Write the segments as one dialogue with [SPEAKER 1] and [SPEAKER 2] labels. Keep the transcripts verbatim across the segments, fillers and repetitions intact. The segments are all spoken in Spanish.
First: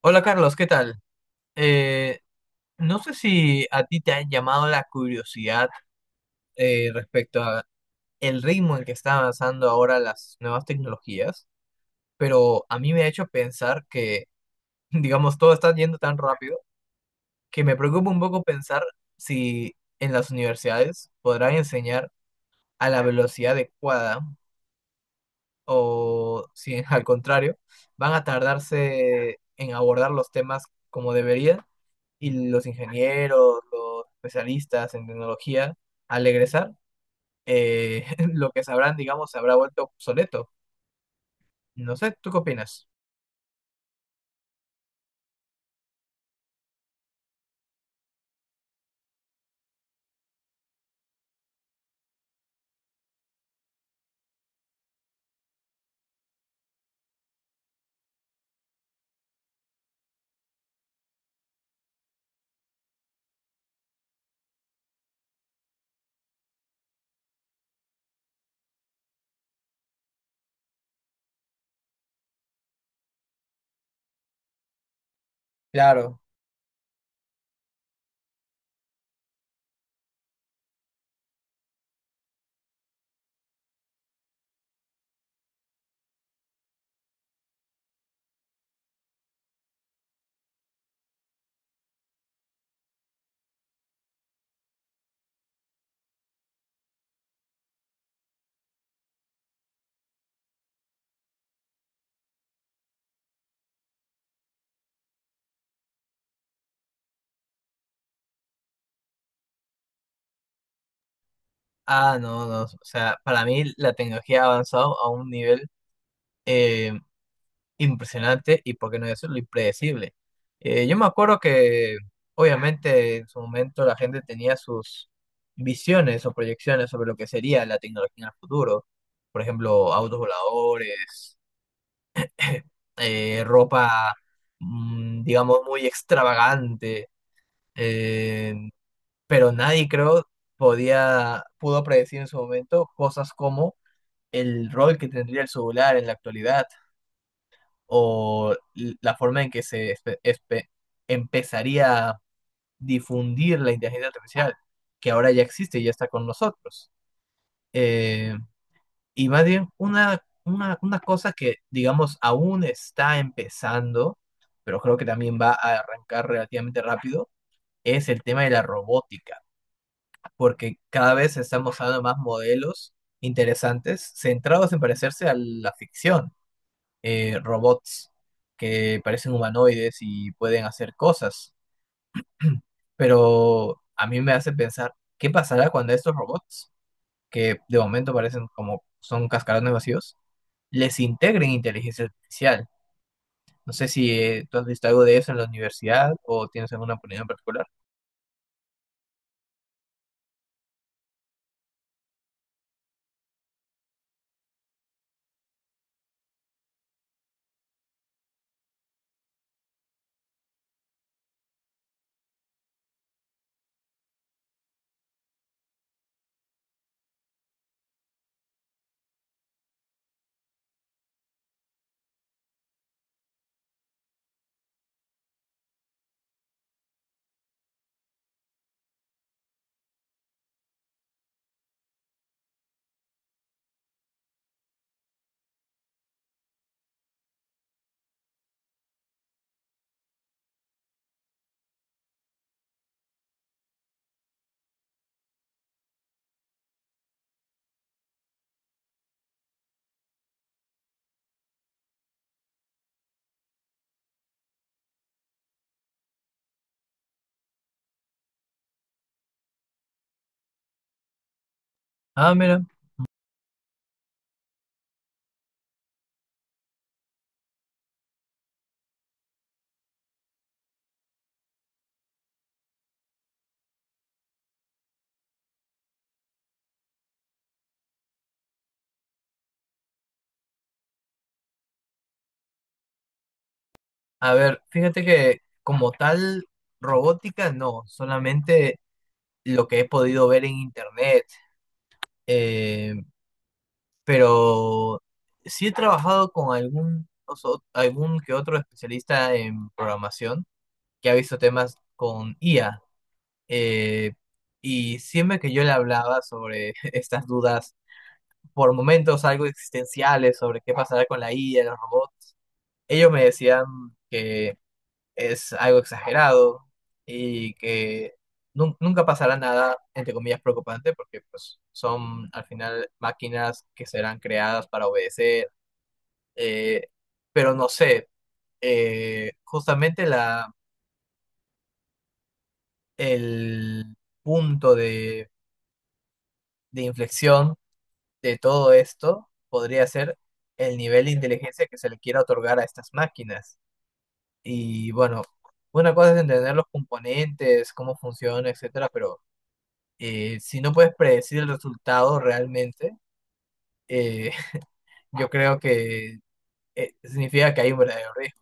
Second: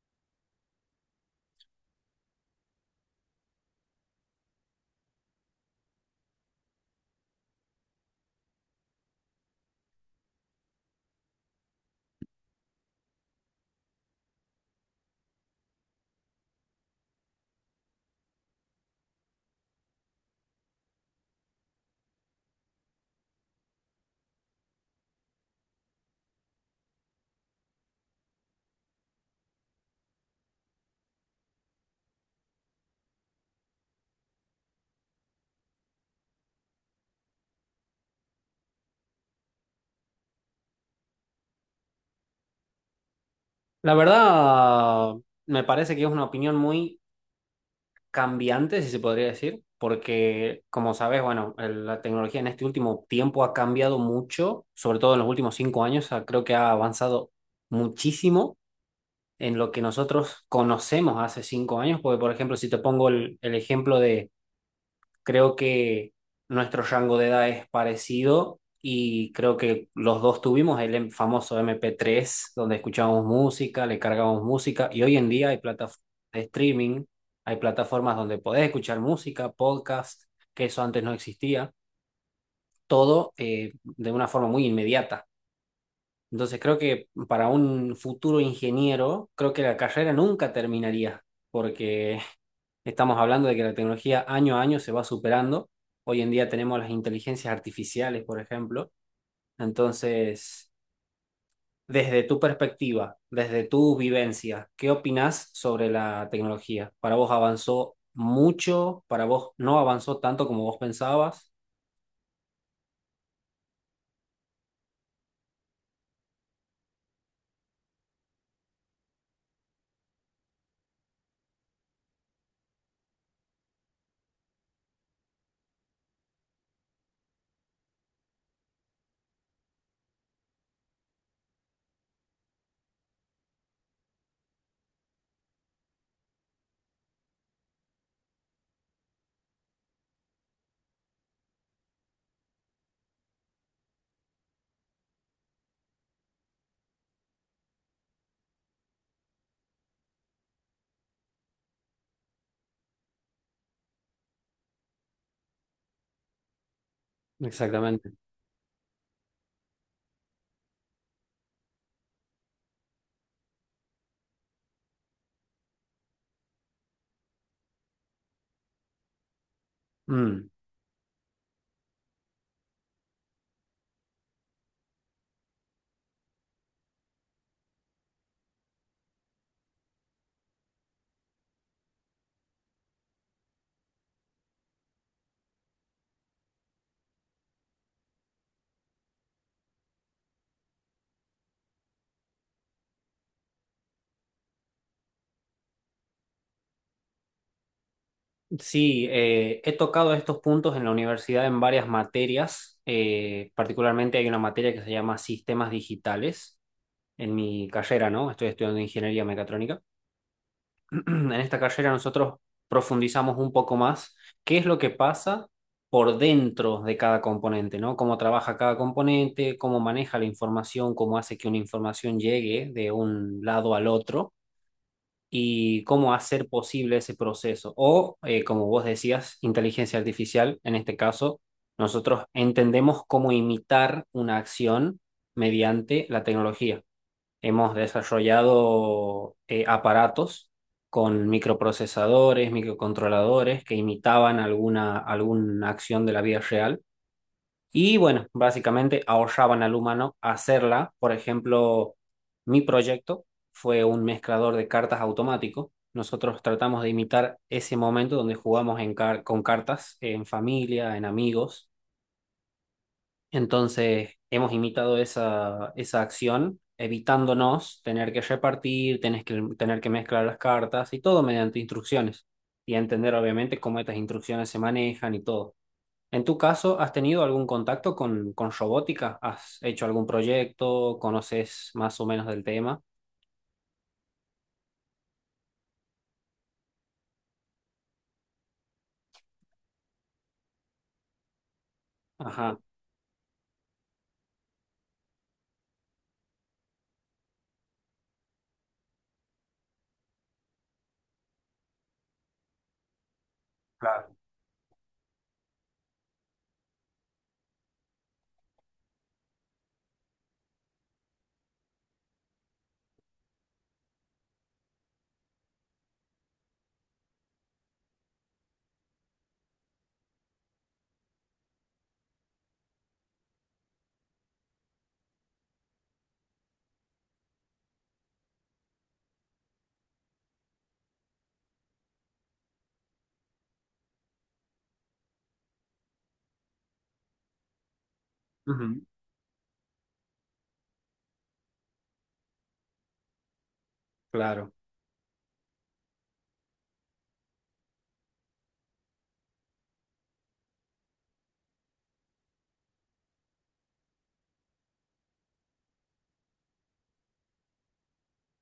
[SPEAKER 1] Hola Carlos, ¿qué tal? Eh, no sé si a ti te ha llamado la curiosidad eh, respecto a el ritmo en que están avanzando ahora las nuevas tecnologías, pero a mí me ha hecho pensar que, digamos, todo está yendo tan rápido que me preocupa un poco pensar si en las universidades podrán enseñar a la velocidad adecuada o si al contrario van a tardarse en abordar los temas como deberían, y los ingenieros, los especialistas en tecnología, al egresar, eh, lo que sabrán, digamos, se habrá vuelto obsoleto. No sé, ¿tú qué opinas?
[SPEAKER 2] La verdad, me parece que es una opinión muy cambiante, si se podría decir, porque como sabes, bueno, el- la tecnología en este último tiempo ha cambiado mucho, sobre todo en los últimos cinco años. Ah, creo que ha avanzado muchísimo en lo que nosotros conocemos hace cinco años, porque por ejemplo, si te pongo el, el ejemplo. Creo que nuestro rango de edad es parecido, y creo que los dos tuvimos el em- famoso M P tres donde escuchábamos música, le cargábamos música, y hoy en día hay plataformas
[SPEAKER 1] Claro.
[SPEAKER 2] de streaming, hay plataformas donde podés escuchar música, podcast, que eso antes no existía, todo eh, de una forma muy inmediata. Entonces creo que para un futuro ingeniero, creo que la carrera nunca terminaría, porque estamos hablando de que la tecnología año a año se va superando. Hoy en día tenemos las inteligencias artificiales, por ejemplo. Entonces, desde tu perspectiva, desde tu vivencia, ¿qué opinás sobre la tecnología? ¿Para vos avanzó mucho? ¿Para vos no avanzó tanto como vos pensabas?
[SPEAKER 1] Ah, no, no, o sea, para mí la tecnología ha avanzado a un nivel eh, impresionante y, por qué no decirlo, impredecible. Eh, yo me acuerdo que, obviamente, en su momento la gente tenía sus visiones o proyecciones sobre lo que sería la tecnología en el futuro. Por ejemplo, autos voladores, eh, ropa, mm, digamos, muy extravagante, eh, pero nadie creo podía, pudo predecir en su momento cosas como el rol que tendría el celular en la actualidad o l- la forma en que se espe- espe- empezaría a difundir la inteligencia artificial, que ahora ya existe y ya está con nosotros.
[SPEAKER 2] Exactamente.
[SPEAKER 1] Eh, Y más bien, una, una, una cosa que, digamos, aún está empezando, pero creo que también va a arrancar relativamente rápido, es el tema de la robótica,
[SPEAKER 2] Mm.
[SPEAKER 1] porque cada vez se están mostrando más modelos interesantes centrados en parecerse a la ficción, eh, robots que parecen humanoides y pueden hacer cosas, pero a mí me hace pensar, ¿qué pasará cuando estos robots, que de momento parecen como son cascarones vacíos, les integren inteligencia artificial? No sé si eh, tú has visto algo de eso en la universidad o tienes alguna opinión en particular.
[SPEAKER 2] Sí, eh, he tocado estos puntos en la universidad en varias materias. Eh, particularmente hay una materia que se llama sistemas digitales en mi carrera, ¿no? Estoy estudiando ingeniería mecatrónica. En esta carrera nosotros profundizamos un poco más qué es lo que pasa por dentro de cada componente, ¿no? Cómo trabaja cada componente, cómo maneja la información, cómo hace que una información llegue de un lado al otro y cómo hacer posible ese proceso. O, eh, como vos decías, inteligencia artificial, en este caso, nosotros entendemos cómo imitar una acción mediante la tecnología. Hemos desarrollado eh, aparatos con microprocesadores, microcontroladores que imitaban alguna, alguna acción de la vida real. Y bueno, básicamente ahorraban al humano hacerla. Por ejemplo, mi proyecto fue un mezclador de cartas automático. Nosotros tratamos de imitar ese momento donde jugamos en car- con cartas en familia, en amigos,
[SPEAKER 1] Ah, mira,
[SPEAKER 2] entonces, hemos imitado esa, esa acción, evitándonos tener que repartir, tener que, tener que mezclar las cartas y todo mediante instrucciones. Y entender, obviamente, cómo estas instrucciones se manejan y todo. En tu caso, ¿has tenido algún contacto con, con robótica? ¿Has hecho algún proyecto? ¿Conoces más o menos del tema?
[SPEAKER 1] a ver, fíjate que como tal robótica no, solamente lo que he podido ver en internet,
[SPEAKER 2] Ajá,
[SPEAKER 1] eh, pero sí he trabajado con algún, oso- algún que otro especialista en programación que ha visto temas con I A. eh,
[SPEAKER 2] claro.
[SPEAKER 1] y siempre que yo le hablaba sobre estas dudas por momentos algo existenciales sobre qué pasará con la I A, los robots, ellos me decían que es algo exagerado y que nun- nunca pasará nada, entre comillas, preocupante, porque pues son al final máquinas que serán creadas para obedecer, eh, pero no sé, eh, justamente la, el punto de, de inflexión de todo
[SPEAKER 2] Ujú.
[SPEAKER 1] esto podría ser el nivel de inteligencia que se le quiera otorgar a estas máquinas.
[SPEAKER 2] Claro.
[SPEAKER 1] Y bueno, una cosa es entender los componentes, cómo funciona, etcétera, pero eh, si no puedes predecir el resultado realmente, eh, yo creo que eh, significa que hay un verdadero riesgo.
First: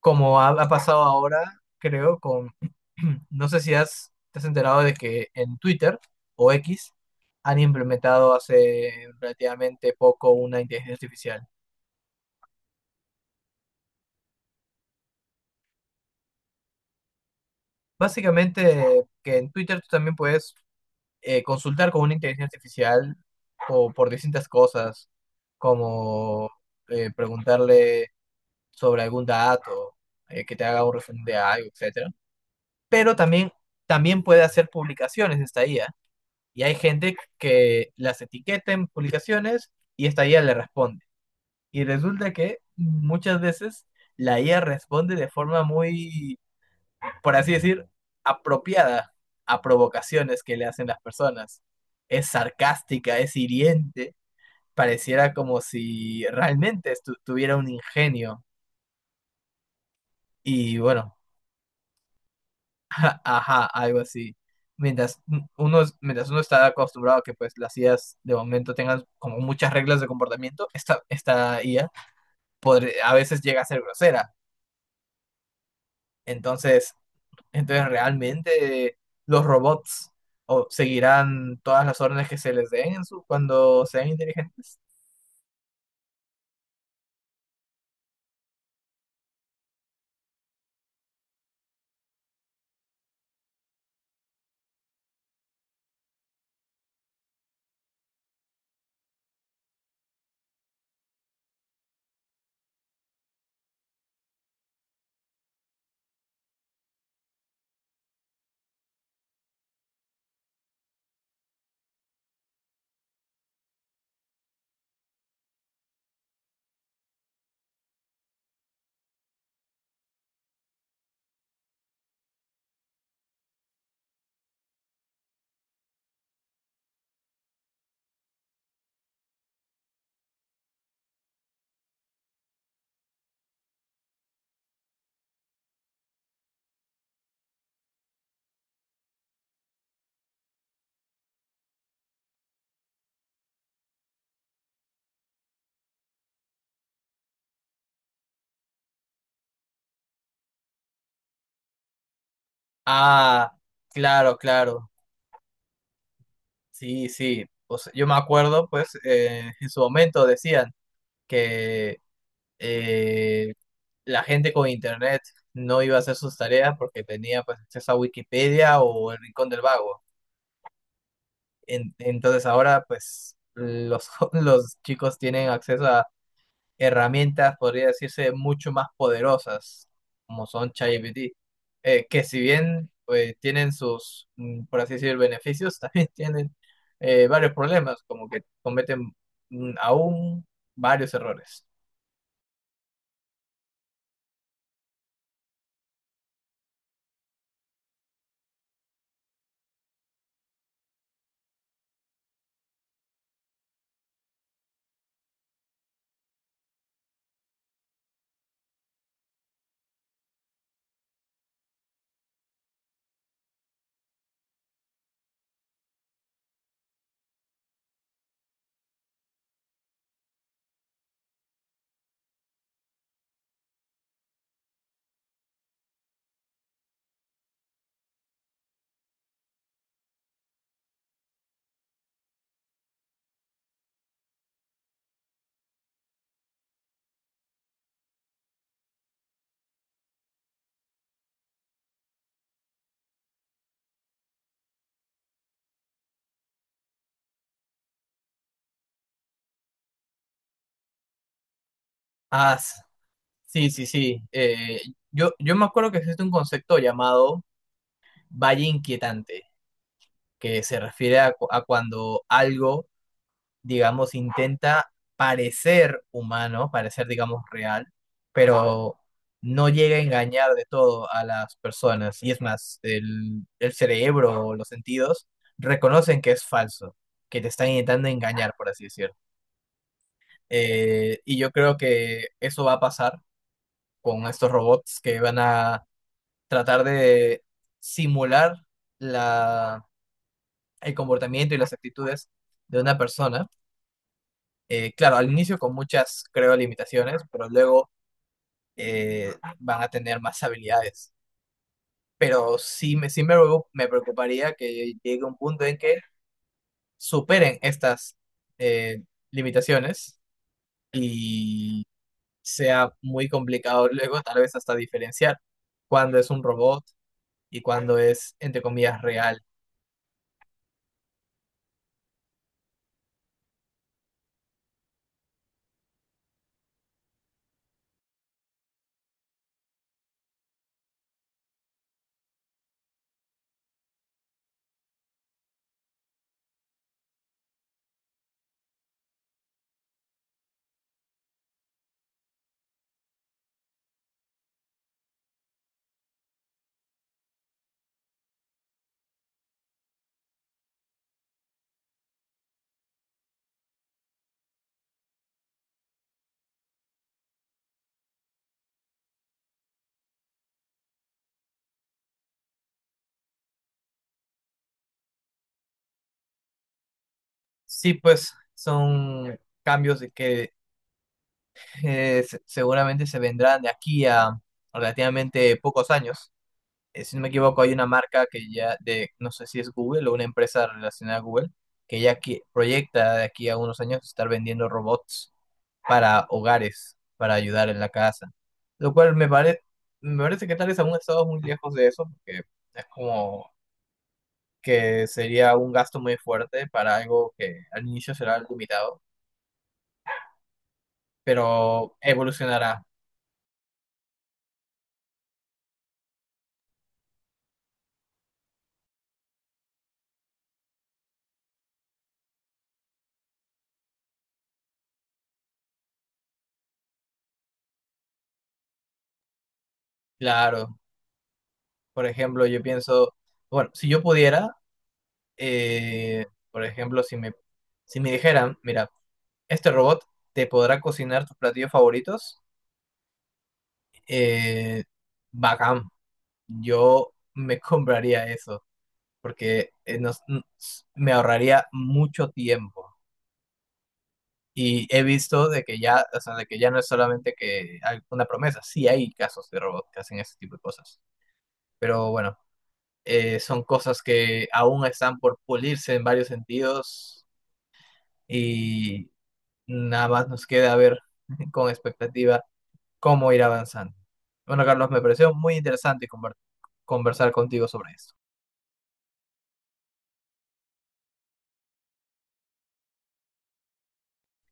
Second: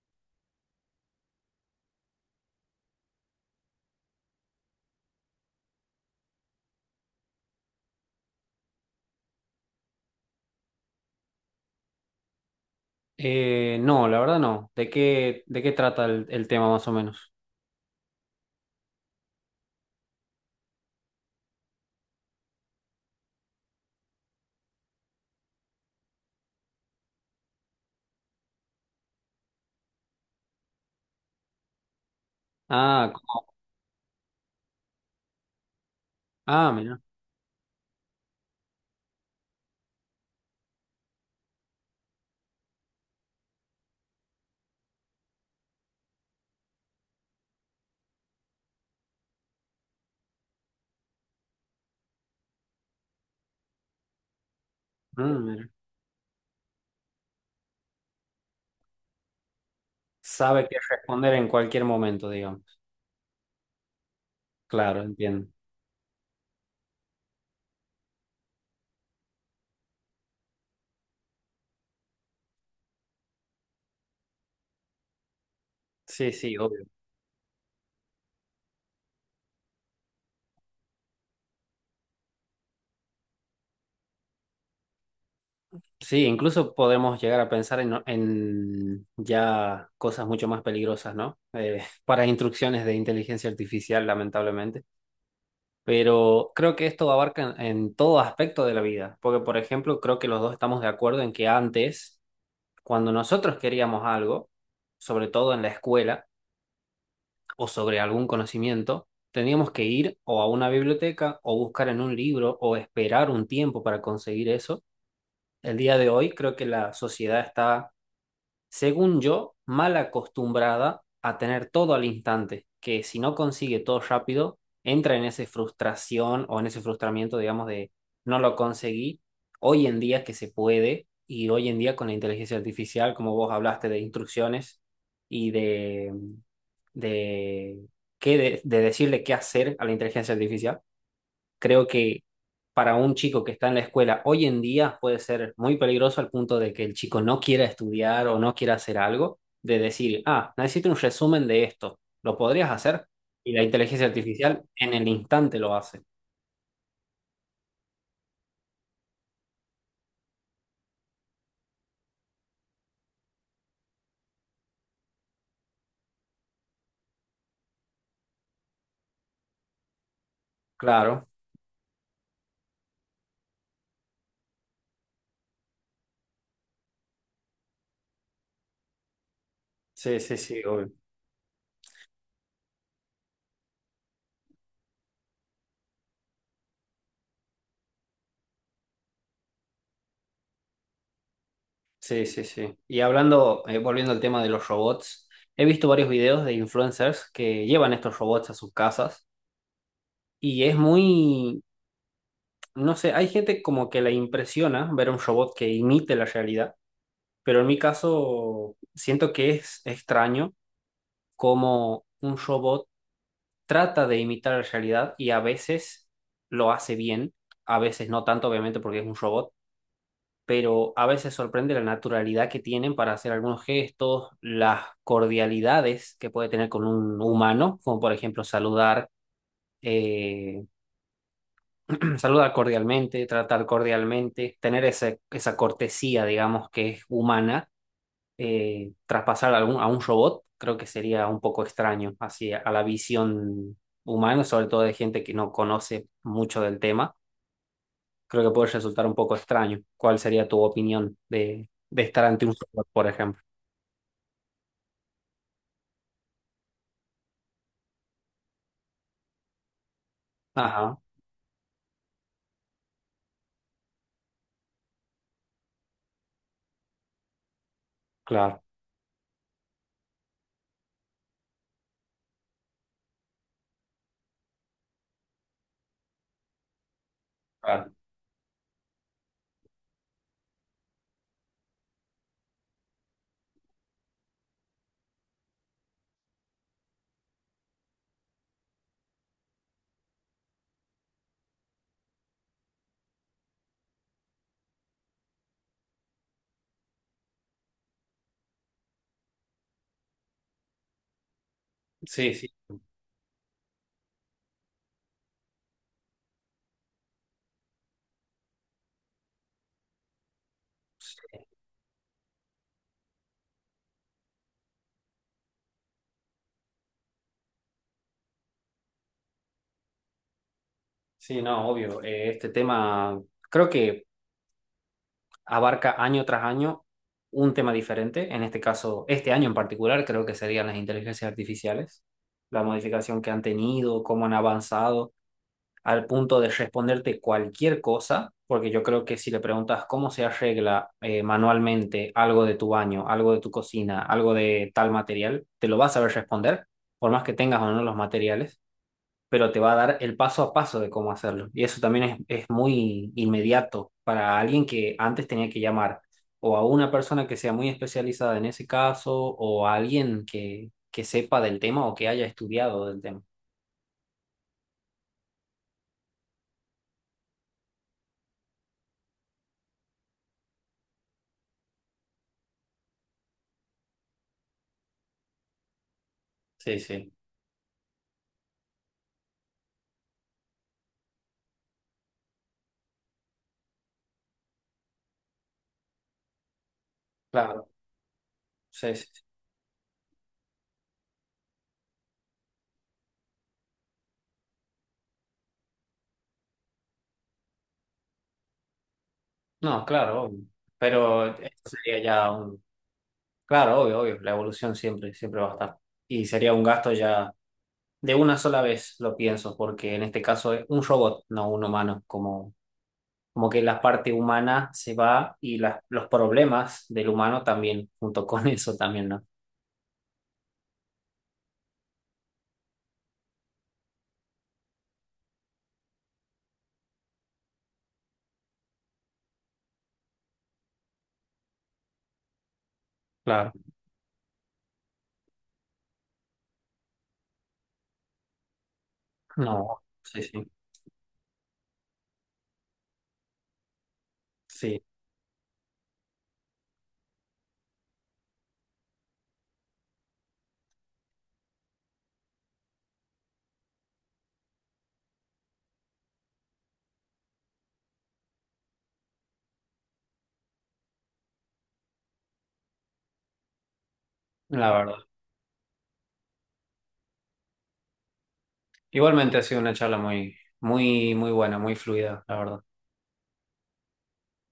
[SPEAKER 1] Como ha, ha pasado ahora, creo, con, no sé si has, te has enterado de que en Twitter o X han implementado hace relativamente poco una inteligencia artificial.
[SPEAKER 2] Eh, no, la verdad no. ¿De qué, de qué trata el, el tema más o menos?
[SPEAKER 1] Básicamente, que en Twitter tú también puedes eh, consultar con una inteligencia artificial o por distintas cosas, como eh, preguntarle sobre algún dato, eh, que te haga un resumen de algo, etcétera.
[SPEAKER 2] Ah,
[SPEAKER 1] Pero
[SPEAKER 2] co-
[SPEAKER 1] también, también puede hacer publicaciones esta I A. Y
[SPEAKER 2] ah,
[SPEAKER 1] hay
[SPEAKER 2] mira.
[SPEAKER 1] gente que las etiqueta en publicaciones y esta I A le responde. Y resulta que muchas veces la I A responde de forma muy, por así decir, apropiada a provocaciones que le hacen las personas. Es sarcástica, es hiriente, pareciera como
[SPEAKER 2] Mm.
[SPEAKER 1] si realmente estu- tuviera un ingenio.
[SPEAKER 2] Sabe qué
[SPEAKER 1] Y bueno,
[SPEAKER 2] responder en cualquier momento, digamos.
[SPEAKER 1] a- ajá, algo así.
[SPEAKER 2] Claro,
[SPEAKER 1] Mientras
[SPEAKER 2] entiendo.
[SPEAKER 1] uno, mientras uno está acostumbrado a que pues las I As de momento tengan como muchas reglas de comportamiento, esta, esta I A podr- a veces llega a ser grosera.
[SPEAKER 2] Sí, sí, obvio.
[SPEAKER 1] Entonces, Entonces, realmente los robots o, seguirán todas las órdenes que se les den en su, cuando sean inteligentes.
[SPEAKER 2] Sí, incluso podemos llegar a pensar en, en ya cosas mucho más peligrosas, ¿no? Eh, para instrucciones de inteligencia artificial, lamentablemente. Pero creo que esto abarca en, en todo aspecto de la vida, porque, por ejemplo, creo que los dos estamos de acuerdo en que antes, cuando nosotros queríamos algo, sobre todo en la escuela, o sobre algún conocimiento, teníamos que ir o a una biblioteca o buscar en un libro o esperar un tiempo para conseguir eso. El día de hoy creo que la sociedad está, según yo, mal acostumbrada a tener todo al instante, que si no consigue todo rápido, entra en esa frustración o en ese frustramiento, digamos, de no lo conseguí. Hoy en día que se puede, y hoy en día con la inteligencia artificial, como vos hablaste de instrucciones y de, de, qué de de decirle qué hacer a la inteligencia artificial, creo que para un chico que está en la escuela hoy en día puede ser muy peligroso, al punto de que el chico no quiera estudiar o no quiera hacer algo, de decir, ah, necesito un resumen de esto, ¿lo podrías hacer? Y
[SPEAKER 1] Ah,
[SPEAKER 2] la inteligencia
[SPEAKER 1] claro,
[SPEAKER 2] artificial
[SPEAKER 1] claro.
[SPEAKER 2] en el instante lo hace.
[SPEAKER 1] Sí, sí. Pues, yo me acuerdo, pues, eh, en su momento decían que eh, la gente con internet no iba a hacer sus tareas porque tenía pues acceso a Wikipedia o el Rincón del Vago.
[SPEAKER 2] Claro,
[SPEAKER 1] En- entonces ahora, pues, los, los chicos tienen acceso a herramientas, podría decirse, mucho más poderosas,
[SPEAKER 2] sí, sí,
[SPEAKER 1] como
[SPEAKER 2] sí,
[SPEAKER 1] son
[SPEAKER 2] obvio.
[SPEAKER 1] ChatGPT, eh, que si bien eh, tienen sus, mm, por así decir, beneficios, también tienen eh, varios problemas, como que cometen mm, aún varios errores.
[SPEAKER 2] Sí, sí, sí. Y hablando, eh, volviendo al tema de los robots, he visto varios videos de influencers que llevan estos robots a sus casas, y es muy, no sé, hay gente como que la impresiona ver un robot que imite la realidad. Pero en mi caso, siento que es extraño cómo un robot trata de imitar la realidad, y a veces lo hace bien, a veces no tanto, obviamente, porque es un robot, pero a veces sorprende la naturalidad que tienen para hacer algunos gestos, las cordialidades que puede tener con un humano, como por ejemplo saludar. eh, Saludar cordialmente, tratar cordialmente, tener ese- esa cortesía, digamos, que es humana, eh, traspasar a, algún, a un robot, creo que sería un poco extraño hacia a la visión humana, sobre todo de gente que no conoce mucho del tema. Creo que puede resultar un poco extraño. ¿Cuál sería tu opinión de, de estar ante un
[SPEAKER 1] Ah, s-
[SPEAKER 2] robot, por ejemplo?
[SPEAKER 1] sí, sí, sí. eh, yo, yo me acuerdo que existe un concepto llamado valle inquietante, que se
[SPEAKER 2] Ajá,
[SPEAKER 1] refiere a, cu- a cuando algo digamos, intenta parecer humano, parecer, digamos, real,
[SPEAKER 2] claro,
[SPEAKER 1] pero no llega a engañar de todo a las personas. Y es más, el, el cerebro o los sentidos reconocen que es falso, que te están
[SPEAKER 2] claro.
[SPEAKER 1] intentando engañar, por así decirlo. Eh, y yo creo que eso va a pasar con estos robots que van a tratar de simular la, el comportamiento y las actitudes de una persona. Eh, claro, al inicio con muchas, creo, limitaciones, pero luego eh, van a tener más habilidades.
[SPEAKER 2] Sí, sí,
[SPEAKER 1] Pero sí, me, sí me, preo- me preocuparía que llegue un punto en que superen estas eh, limitaciones y sea muy complicado luego tal vez hasta diferenciar cuándo es un robot y cuándo es, entre comillas, real.
[SPEAKER 2] sí, no, obvio. Eh, este tema, creo que abarca año tras año un tema diferente. En este caso, este año en particular, creo que serían las inteligencias artificiales, la modificación que han tenido, cómo han avanzado, al punto de responderte cualquier cosa, porque yo creo que si le preguntas cómo se arregla eh, manualmente algo de tu baño, algo de tu cocina, algo de tal material, te lo vas a saber responder, por más que tengas o no los materiales, pero te va a dar el paso a paso de cómo hacerlo. Y eso también es, es muy inmediato para alguien que antes tenía que llamar o a una persona que sea muy especializada en ese caso, o a alguien que, que sepa del tema o que haya estudiado del tema.
[SPEAKER 1] Sí, pues son cambios de que eh, se- seguramente se vendrán de aquí a relativamente pocos años.
[SPEAKER 2] Sí,
[SPEAKER 1] Eh,
[SPEAKER 2] sí,
[SPEAKER 1] si no me equivoco, hay una marca que ya, de, no sé si es Google o una empresa relacionada a Google, que ya qui- proyecta de aquí a unos años estar vendiendo robots para hogares, para
[SPEAKER 2] claro.
[SPEAKER 1] ayudar en la casa. Lo
[SPEAKER 2] Sí, sí,
[SPEAKER 1] cual
[SPEAKER 2] sí.
[SPEAKER 1] me parece, me parece que tal vez aún estamos muy lejos de eso, porque es como que sería un gasto muy fuerte para algo que al inicio será limitado,
[SPEAKER 2] No, claro, obvio. Pero esto
[SPEAKER 1] pero
[SPEAKER 2] sería ya un...
[SPEAKER 1] evolucionará.
[SPEAKER 2] Claro, obvio, obvio. La evolución siempre, siempre va a estar. Y sería un gasto ya de una sola vez, lo pienso, porque en este caso es un robot, no un humano, como... Como que la parte humana se va, y las los problemas del humano también, junto con eso también, ¿no?
[SPEAKER 1] Claro, por ejemplo, yo pienso, bueno, si yo pudiera Eh, por ejemplo, si me, si me dijeran, mira, este robot te podrá cocinar tus platillos favoritos,
[SPEAKER 2] Claro.
[SPEAKER 1] eh, bacán, yo me compraría eso, porque
[SPEAKER 2] No,
[SPEAKER 1] eh, nos-
[SPEAKER 2] sí,
[SPEAKER 1] n-
[SPEAKER 2] sí,
[SPEAKER 1] s- me ahorraría mucho tiempo.
[SPEAKER 2] sí,
[SPEAKER 1] Y he visto de que ya, o sea, de que ya no es solamente que hay una promesa, sí hay casos de robots que hacen ese tipo de cosas. Pero bueno, eh, son cosas que aún están por pulirse en varios sentidos, y nada más nos queda ver con expectativa cómo ir avanzando. Bueno,
[SPEAKER 2] la
[SPEAKER 1] Carlos,
[SPEAKER 2] verdad.
[SPEAKER 1] me pareció muy interesante conver- conversar contigo sobre esto.
[SPEAKER 2] Igualmente ha sido una charla muy, muy, muy buena, muy fluida, la verdad.